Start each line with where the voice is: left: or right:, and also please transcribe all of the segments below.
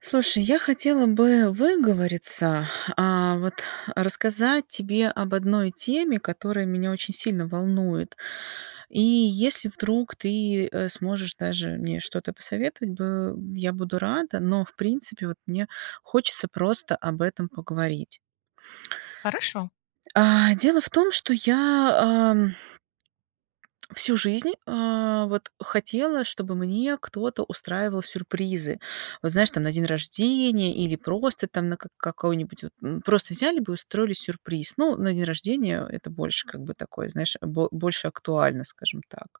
right: Слушай, я хотела бы выговориться, а, вот рассказать тебе об одной теме, которая меня очень сильно волнует. И если вдруг ты, э, сможешь даже мне что-то посоветовать бы я буду рада, но, в принципе, вот мне хочется просто об этом поговорить.
left: Хорошо.
right: А дело в том, что я ам всю жизнь, а, вот хотела, чтобы мне кто-то устраивал сюрпризы. Вот знаешь, там на день рождения или просто там на как какой-нибудь вот, м, просто взяли бы и устроили сюрприз. Ну, на день рождения, а, это больше как бы такое знаешь бо больше актуально, скажем так.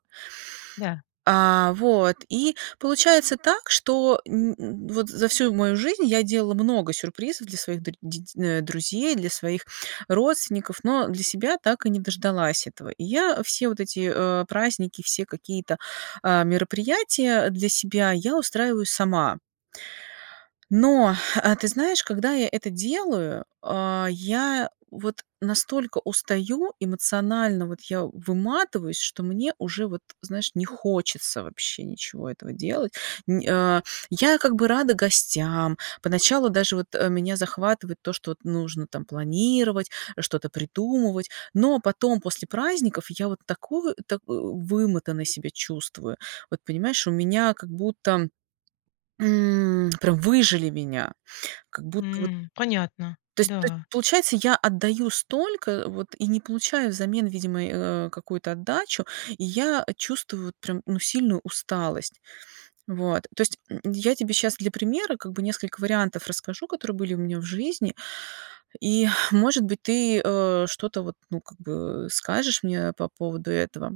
left: Да.
right: А вот. И получается так, что н н вот за всю мою жизнь я делала много сюрпризов для своих дру деть э, друзей, для своих родственников, но, э, для себя так и не дождалась этого. И я, э, все вот эти, э, праздники, все какие-то, а, мероприятия, для себя я устраиваю сама. Но, э, ты знаешь, когда я это делаю, а, я, э, вот настолько устаю, эмоционально вот я, э, выматываюсь, что мне уже вот, знаешь, не хочется вообще ничего этого делать. Не, а. Я как бы рада гостям, поначалу даже вот, э, меня захватывает то, что вот нужно там планировать, э, что-то придумывать, но потом после праздников я вот тако а, так вымотанной себя чувствую. Вот понимаешь, у меня как будто, м, прям выжали меня. Как будто вот.
left: М, понятно,
right: То есть то есть
left: да.
right: получается, я отдаю столько, э, вот и не получаю взамен, видимо, э, а, какую-то отдачу. И я, э, чувствую вот прям, ну, сильную усталость. Вот, то есть, м, я тебе щас для примера как бы несколько вариантов расскажу, которые были у меня в жизни, и, может быть, ты, а, что-то вот, ну как бы, э, скажешь мне, э, по поводу этого.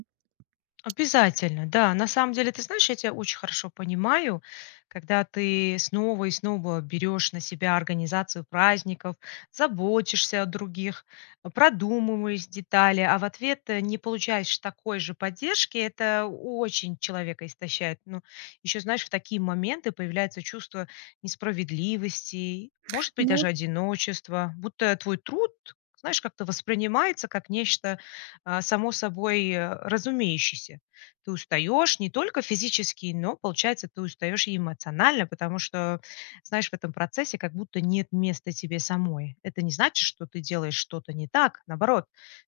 left: Обязательно! Да, на самом деле, ты знаешь, я тя очень хорошо понимаю, когда ты снова и снова берешь на себя организацию праздников, заботишься о других, а, продумываешь детали, а в ответ, э, не получаешь такой же поддержки, это о очень человека истощает. Ну еще, знаешь, в такие моменты появляется чувство несправедливости, может быть
right: Ну.
left: даже одиночества, будто твой труд, знаешь, как-то воспринимается как нечто, а, само собой, э, разумеющееся. Ты устаешь не только физически, но, получается, ты устаешь и эмоционально, потому что, знаешь, в этом процессе как будто нет места тебе самой. Это не значит, что ты делаешь что-то не так. Наоборот,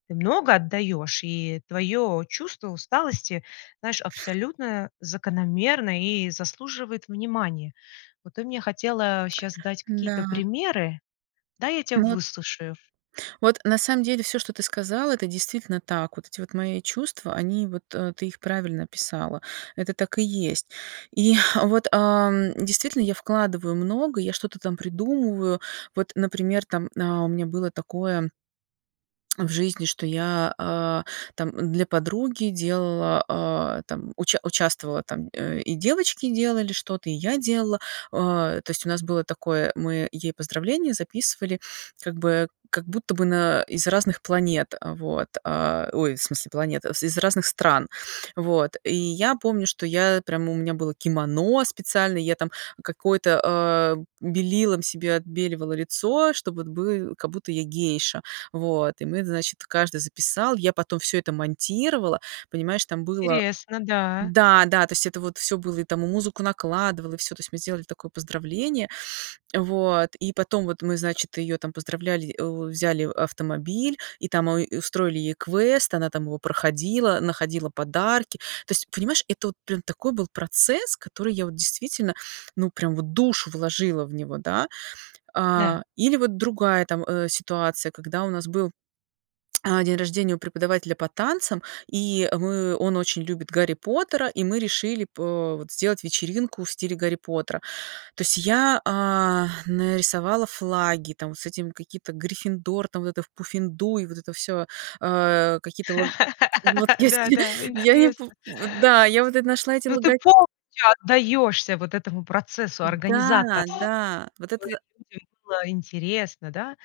left: ты много отдаешь, и твое чувство усталости, знаешь, абсолютно закономерно и заслуживает внимания. Вот ты мне хотела щас дать какие-то
right: Н-да.
left: примеры, дай я тя
right: Вот.
left: выслушаю.
right: Вот, на самом деле всё, что ты сказала- это действительно так. Вот эти вот мои чувства- они вот, э, ты их правильно описала, это так и есть. И, э, вот, ам, действительно, я вкладываю много, я что-то там придумываю. Вот, например, там, а, у меня было такое в жизни, что я, а, там, э, для подруги делала, а, там уча участвовала там, э, и девочки делали что-то, и я делала. А то есть, у нас было такое, э, мы ей поздравления записывали как бы, как будто бы на, э, из разных планет, а вот, а, ой, в смысле, планет, в из разных стран, вот. И я помню, что я, э, прямо, у меня было кимоно специально, я там какое-то, а, белилом себе отбеливала лицо, чтобы вот бы а, как будто я гейша, вот. И мы, значит, каждый записал, я потом всё это монтировала, понимаешь, там было.
left: Интересно, да.
right: Да, да, то есть это вот всё было, и там мы музыку накладывала, и всё, то есть мы сделали такое поздравление. Вот. И потом вот мы значит ее там поздравляли, э, взяли автомобиль, и там у устроили ей квест, она там его проходила, находила подарки. То есть понимаешь, это вот прям такой был процесс, который я вот, действительно, ну прям вот душу вложила в него, да.
left: Да.
right: А, или вот другая там, а, ситуация, когда у нас был, а, день рождения у преподавателя по танцам, и мы, он очень любит Гарри Поттера, и мы решили по вот сделать вечеринку в стиле Гарри Поттера. То есть я, а, нарисовала флаги, там с этим, какие-то, Гриффиндор, там, вот это в Пуффендуй, вот это всё, а какие-то лог Вот,
left: Да,
right: если
left: да,
right: я не пом
left: интересно.
right: В да, я вот это нашла эти
left: Ну, ты
right: лога
left: полностью отдаешься вот этому процессу
right: Н-да,
left: организатора
right: да! Вот это.
left: [unintelligible] людям было интересно, да?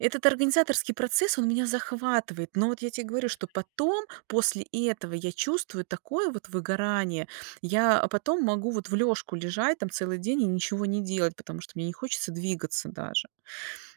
right: Этот организаторский процесс- он меня захватывает, но вот я те говорю, что
left: [unintelligible]
right: потом, после этого, я чувствую такое вот выгорание! Я, э, потом могу вот в лежку лежать там целый день и ничего не делать, потому что мне не хочется двигаться даже.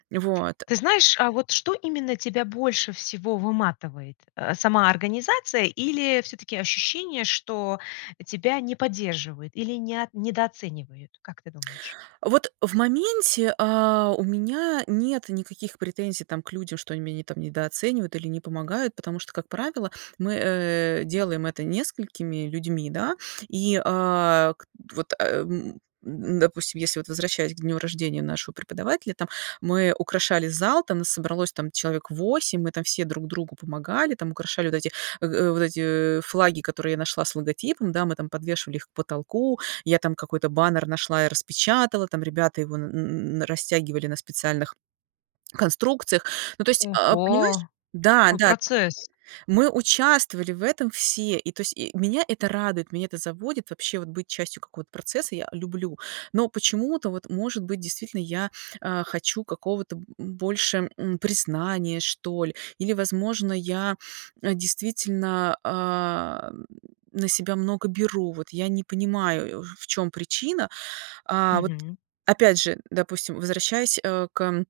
right: Вот.
left: Ты знаешь, а вот что именно тебя больше всего выматывает? Э, сама организация или всё-таки ощущение, что, э, тебя не поддерживают или не от недооценивают? Как ты думаешь?
right: Вот, э, в моменте, а, у меня нет никаких претензий там к людям, что они меня не там недооценивают или не помогают, потому что, как правило, мы, э, делаем это несколькими людьми, да. И, а, к т Вот, а, м м допустим, если вот возвращаясь к дню рождения нашего преподавателя, там мы украшали зал, там нас собралось там человек 8, мы там все друг другу помогали, там украшали вот эти, э, э, вот эти, э, флаги, которые я нашла с логотипом, да, мы там подвешивали их к потолку, я там какой-то баннер нашла и распечатала, там ребята его н н на растягивали на специальных конструкциях. Ну, то есть, а, понимаешь,
left: Ого!
right: да,
left: Какой
right: да,
left: процесс!
right: мы участвовали в этом все, и то есть и меня это радует, меня это заводит вообще- вот быть частью какого-то процесса я, э, люблю. Но почему-то, вот может быть, действительно, я, а, хочу какого-то, м, б больше, м, признания, что ли. Или, возможно, я, а, действительно, а, на себя много беру, вот я не понимаю, э, в чем причина. А, вот
left: Мгм.
right: опять же, э, допустим возвращаясь, а, к эм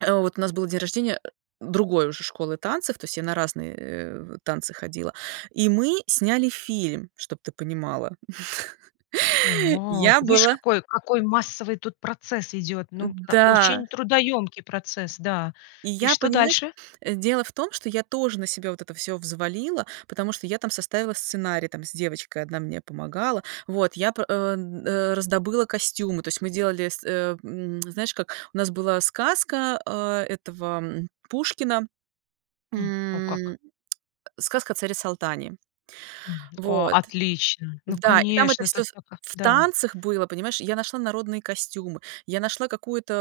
right: А вот у нас был день рождения, э, другой уже школы танцев, то есть я на разные, э, танцы ходила, и мы сняли фильм. Чтоб ты понимала.
left: А,
right: Я
left: видишь,
right: была
left: какой какой массовый тут процесс идет. Ну, пта
right: М-да.
left: очень трудоемкий процесс, да.
right: И
left: И
right: я,
left: что
right: понимаешь,
left: дальше?
right: дело в том, что я тоже на себя вот это всё взвалила, потому что я там составила сценарий там с девочкой, одна мне помогала. Вот я п э, м, э, раздобыла костюмы. То есть мы делали с, э, м, знаешь как? У нас была сказка, а, этого, м, Пушкина,
left: М, о как.
right: м, "Сказка о царе Салтане".
left: М, о,
right: Вот.
left: отлично, ну
right: Да, и там это
left: конечно,
right: всё
left: тут
right: в
left: пока,
right: в
left: да.
right: танцах было, понимаешь? Я нашла народные костюмы, я нашла какой-то,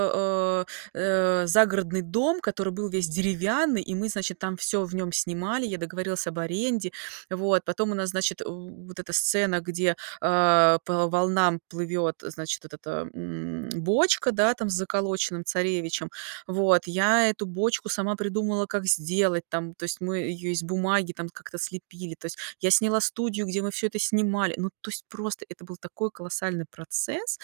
right: а, э, загородный дом, который был весь деревянный, и мы, значит, там всё в нем снимали, я договорилась об аренде. Вот потом у нас, значит, э, вот эта сцена, где, а, по волнам плывет, э, значит этот, а, м, бочка, да, там с заколоченным царевичем. Вот, я эту бочку сама придумала, как сделать там, то есть мы ее из бумаги там как-то слепили, то есть я сняла студию, где мы всё это снимали. Ну, то есть просто это был такой колоссальный процесс.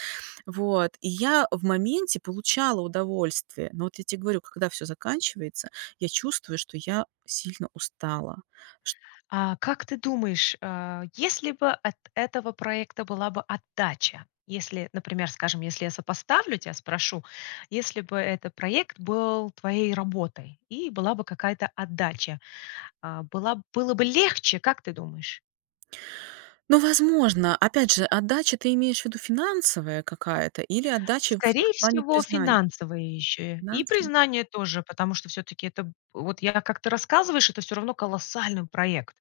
right: Вот и я в моменте получала удовольствие. Но вот я те говорю: когда всё заканчивается, я чувствую, что я сильно устала. Ш
left: А как ты думаешь, а, если бы от этого проекта была бы отдача, если, например, скажем, если я сопоставлю, тя спрошу. Если бы это проект был твоей работой, и была бы какая-то отдача, а, была было бы легче, как ты думаешь?
right: Но, возможно, опять же, отдача- ты имеешь в виду финансовая какая-то или отдача в
left: Скорее
right: плане
left: всего,
right: признания?
left: финансовая ещё и
right: Финансы.
left: признание тоже, потому что всё-таки это вот я как ты рассказываешь, это всё равно колоссальный проект.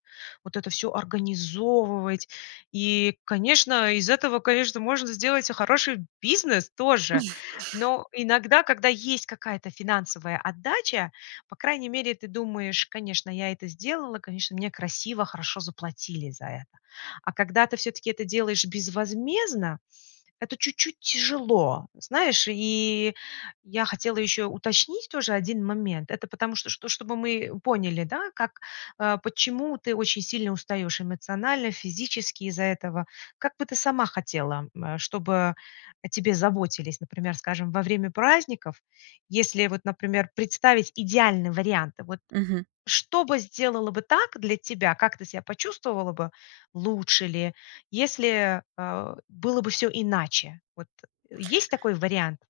left: Вот это всё организовывать- и, конечно, из этого, конечно, можно сделать, а, хороший бизнес тоже. Но иногда, когда есть какая-то финансовая отдача, по крайней мере ты думаешь: "Конечно, я это сделала, конечно, мне красиво, хорошо заплатили за это." А когда ты всё-таки это делаешь безвозмездно, это чуть-чуть тяжело. Знаешь? И я хотела ещё уточнить тоже 1 момент, это потому что что чтобы мы поняли, да, как, э, почему ты очень сильно устаешь эмоционально, физически из-за этого. Как бы ты сама хотела, э, чтобы о тебе заботились, например, скажем, во время праздников, если, вот например, представить идеальный вариант, вот.
right: Мгм.
left: Что бы сделала бы так для тебя, как ты ся почувствовала бы, лучше ли, если, э, было бы всё иначе? Вот есть такой вариант?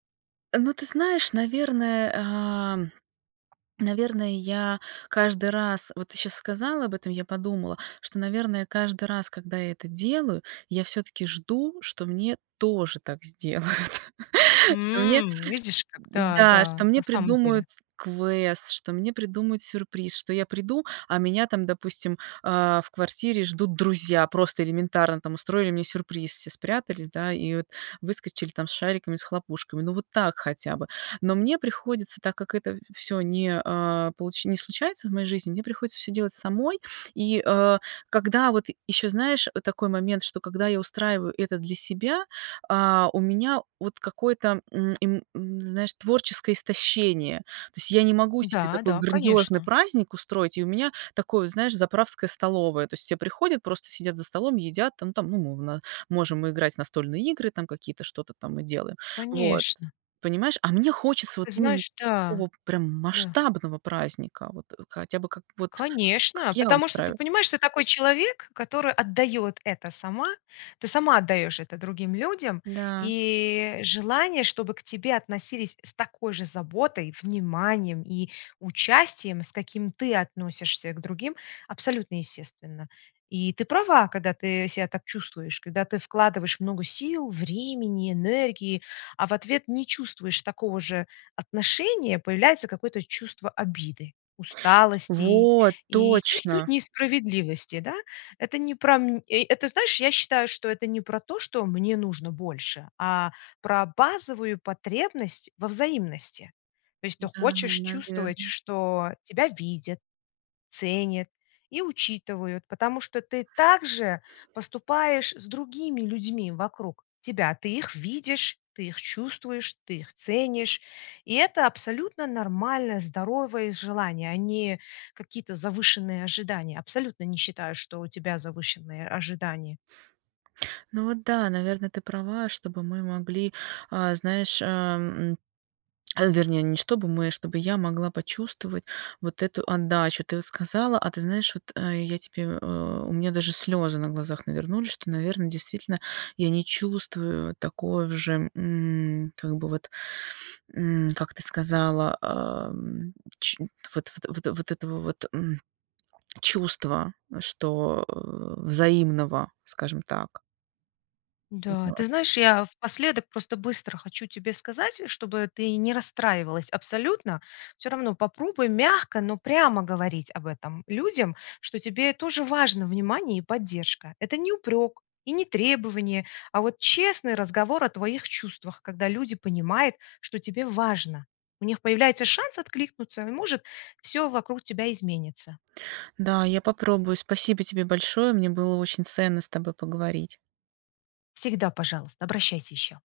right: Ну ты знаешь, наверное, ам, наверное, я каждый раз вот ты щас сказала об этом, я подумала, что, наверное, каждый раз, когда я это делаю, я всё-таки жду, что мне тоже так сделают. Что мне чт
left: М, видишь как,
right: да, что
left: да-да.
right: мне
left: На самом
right: придумают
left: деле.
right: квест, что мне придумают сюрприз. Что я приду, а меня там, допустим, а в квартире ждут друзья, просто элементарно там устроили мне сюрприз, все спрятались, да, и вот выскочили там с шариками, с хлопушками. Ну вот так хотя бы. Но мне приходится, так как это всё не, а, получ не случается в моей жизни, мне приходится всё делать самой. И, э, когда вот еще знаешь, э такой момент, что когда я устраиваю это для себя, а, у меня вот какое-то, м, им м, знаешь, творческое истощение. То есть, я не могу себе такой
left: Да-да,
right: грандиозный
left: конечно.
right: праздник устроить, и у меня такое, знаешь, заправская столовая. То есть, все приходят, просто сидят за столом, едят, там там, ну, мовна можем играть в настольные игры, там, какие-то что-то там мы делаем Вот
left: Конечно.
right: понимаешь, а мне хочется вот
left: Ты
right: именно
left: знаешь, да.
right: такого прям
left: Да.
right: масштабного праздника, вот хотя бы как вот, как
left: Конечно!
right: я
left: Потому что ты
right: устраиваю.
left: понимаешь, ты такой человек, который отдает это сама. Ты сама отдаешь это другим людям,
right: Да.
left: и желание, чтобы к тебе относились с такой же заботой, вниманием и участием, с каким ты относишься к другим, абсолютно естественно. И ты права, когда ты себя так чувствуешь, когда ты вкладываешь много сил, времени, энергии, а в ответ не чувствуешь такого же отношения, появляется какое-то чувство обиды, усталости и
right: Вот
left: и чуть-чуть
right: точно!
left: несправедливости. Да? Это не про мн и это знаешь, я считаю, что это не про то, что "мне нужно больше", а про базовую потребность во взаимности. То есть ты
right: М-да, на
left: хочешь чувствовать,
right: наверно.
left: что тебя видят, ценят и учитывают, потому что ты так же поступаешь с другими людьми вокруг тебя. Ты их видишь, ты их чувствуешь, ты их ценишь. И это абсолютно нормальное, здоровые желания, а не какие-то завышенные ожидания. Абсолютно не считаю, что у тебя завышенные ожидания.
right: Ну вот да, наверно, ты права. Чтобы мы могли, а знаешь, ам, а вернее не чтобы мы, а чтобы я могла почувствовать вот эту отдачу. Ты вот сказала, а ты знаешь, вот, а я тебе э, у меня даже слезы на глазах навернулись, что, наверно, действительно я не чувствую такое в же, м, как бы вот, м, как ты сказала, ам, чу вот вот вот вот этого вот, м, чувства, что взаимного, скажем так.
left: Да. Ты
right: [unintelligible]
left: знаешь, я напоследок просто быстро хочу тебе сказать, чтобы ты не расстраивалась абсолютно. Всё равно попробуй мягко, но прямо говорить об этом людям, что тебе тоже важно внимание и поддержка. Это не упрек и не требование, а вот честный разговор о твоих чувствах, когда люди понимают, что тебе важно. У них появляется шанс откликнуться и может всё вокруг тебя изменится.
right: Да, я попробую. Спасибо тебе большое, мне было очень ценно с тобой поговорить.
left: Всегда пожалуйста, обращайся еще!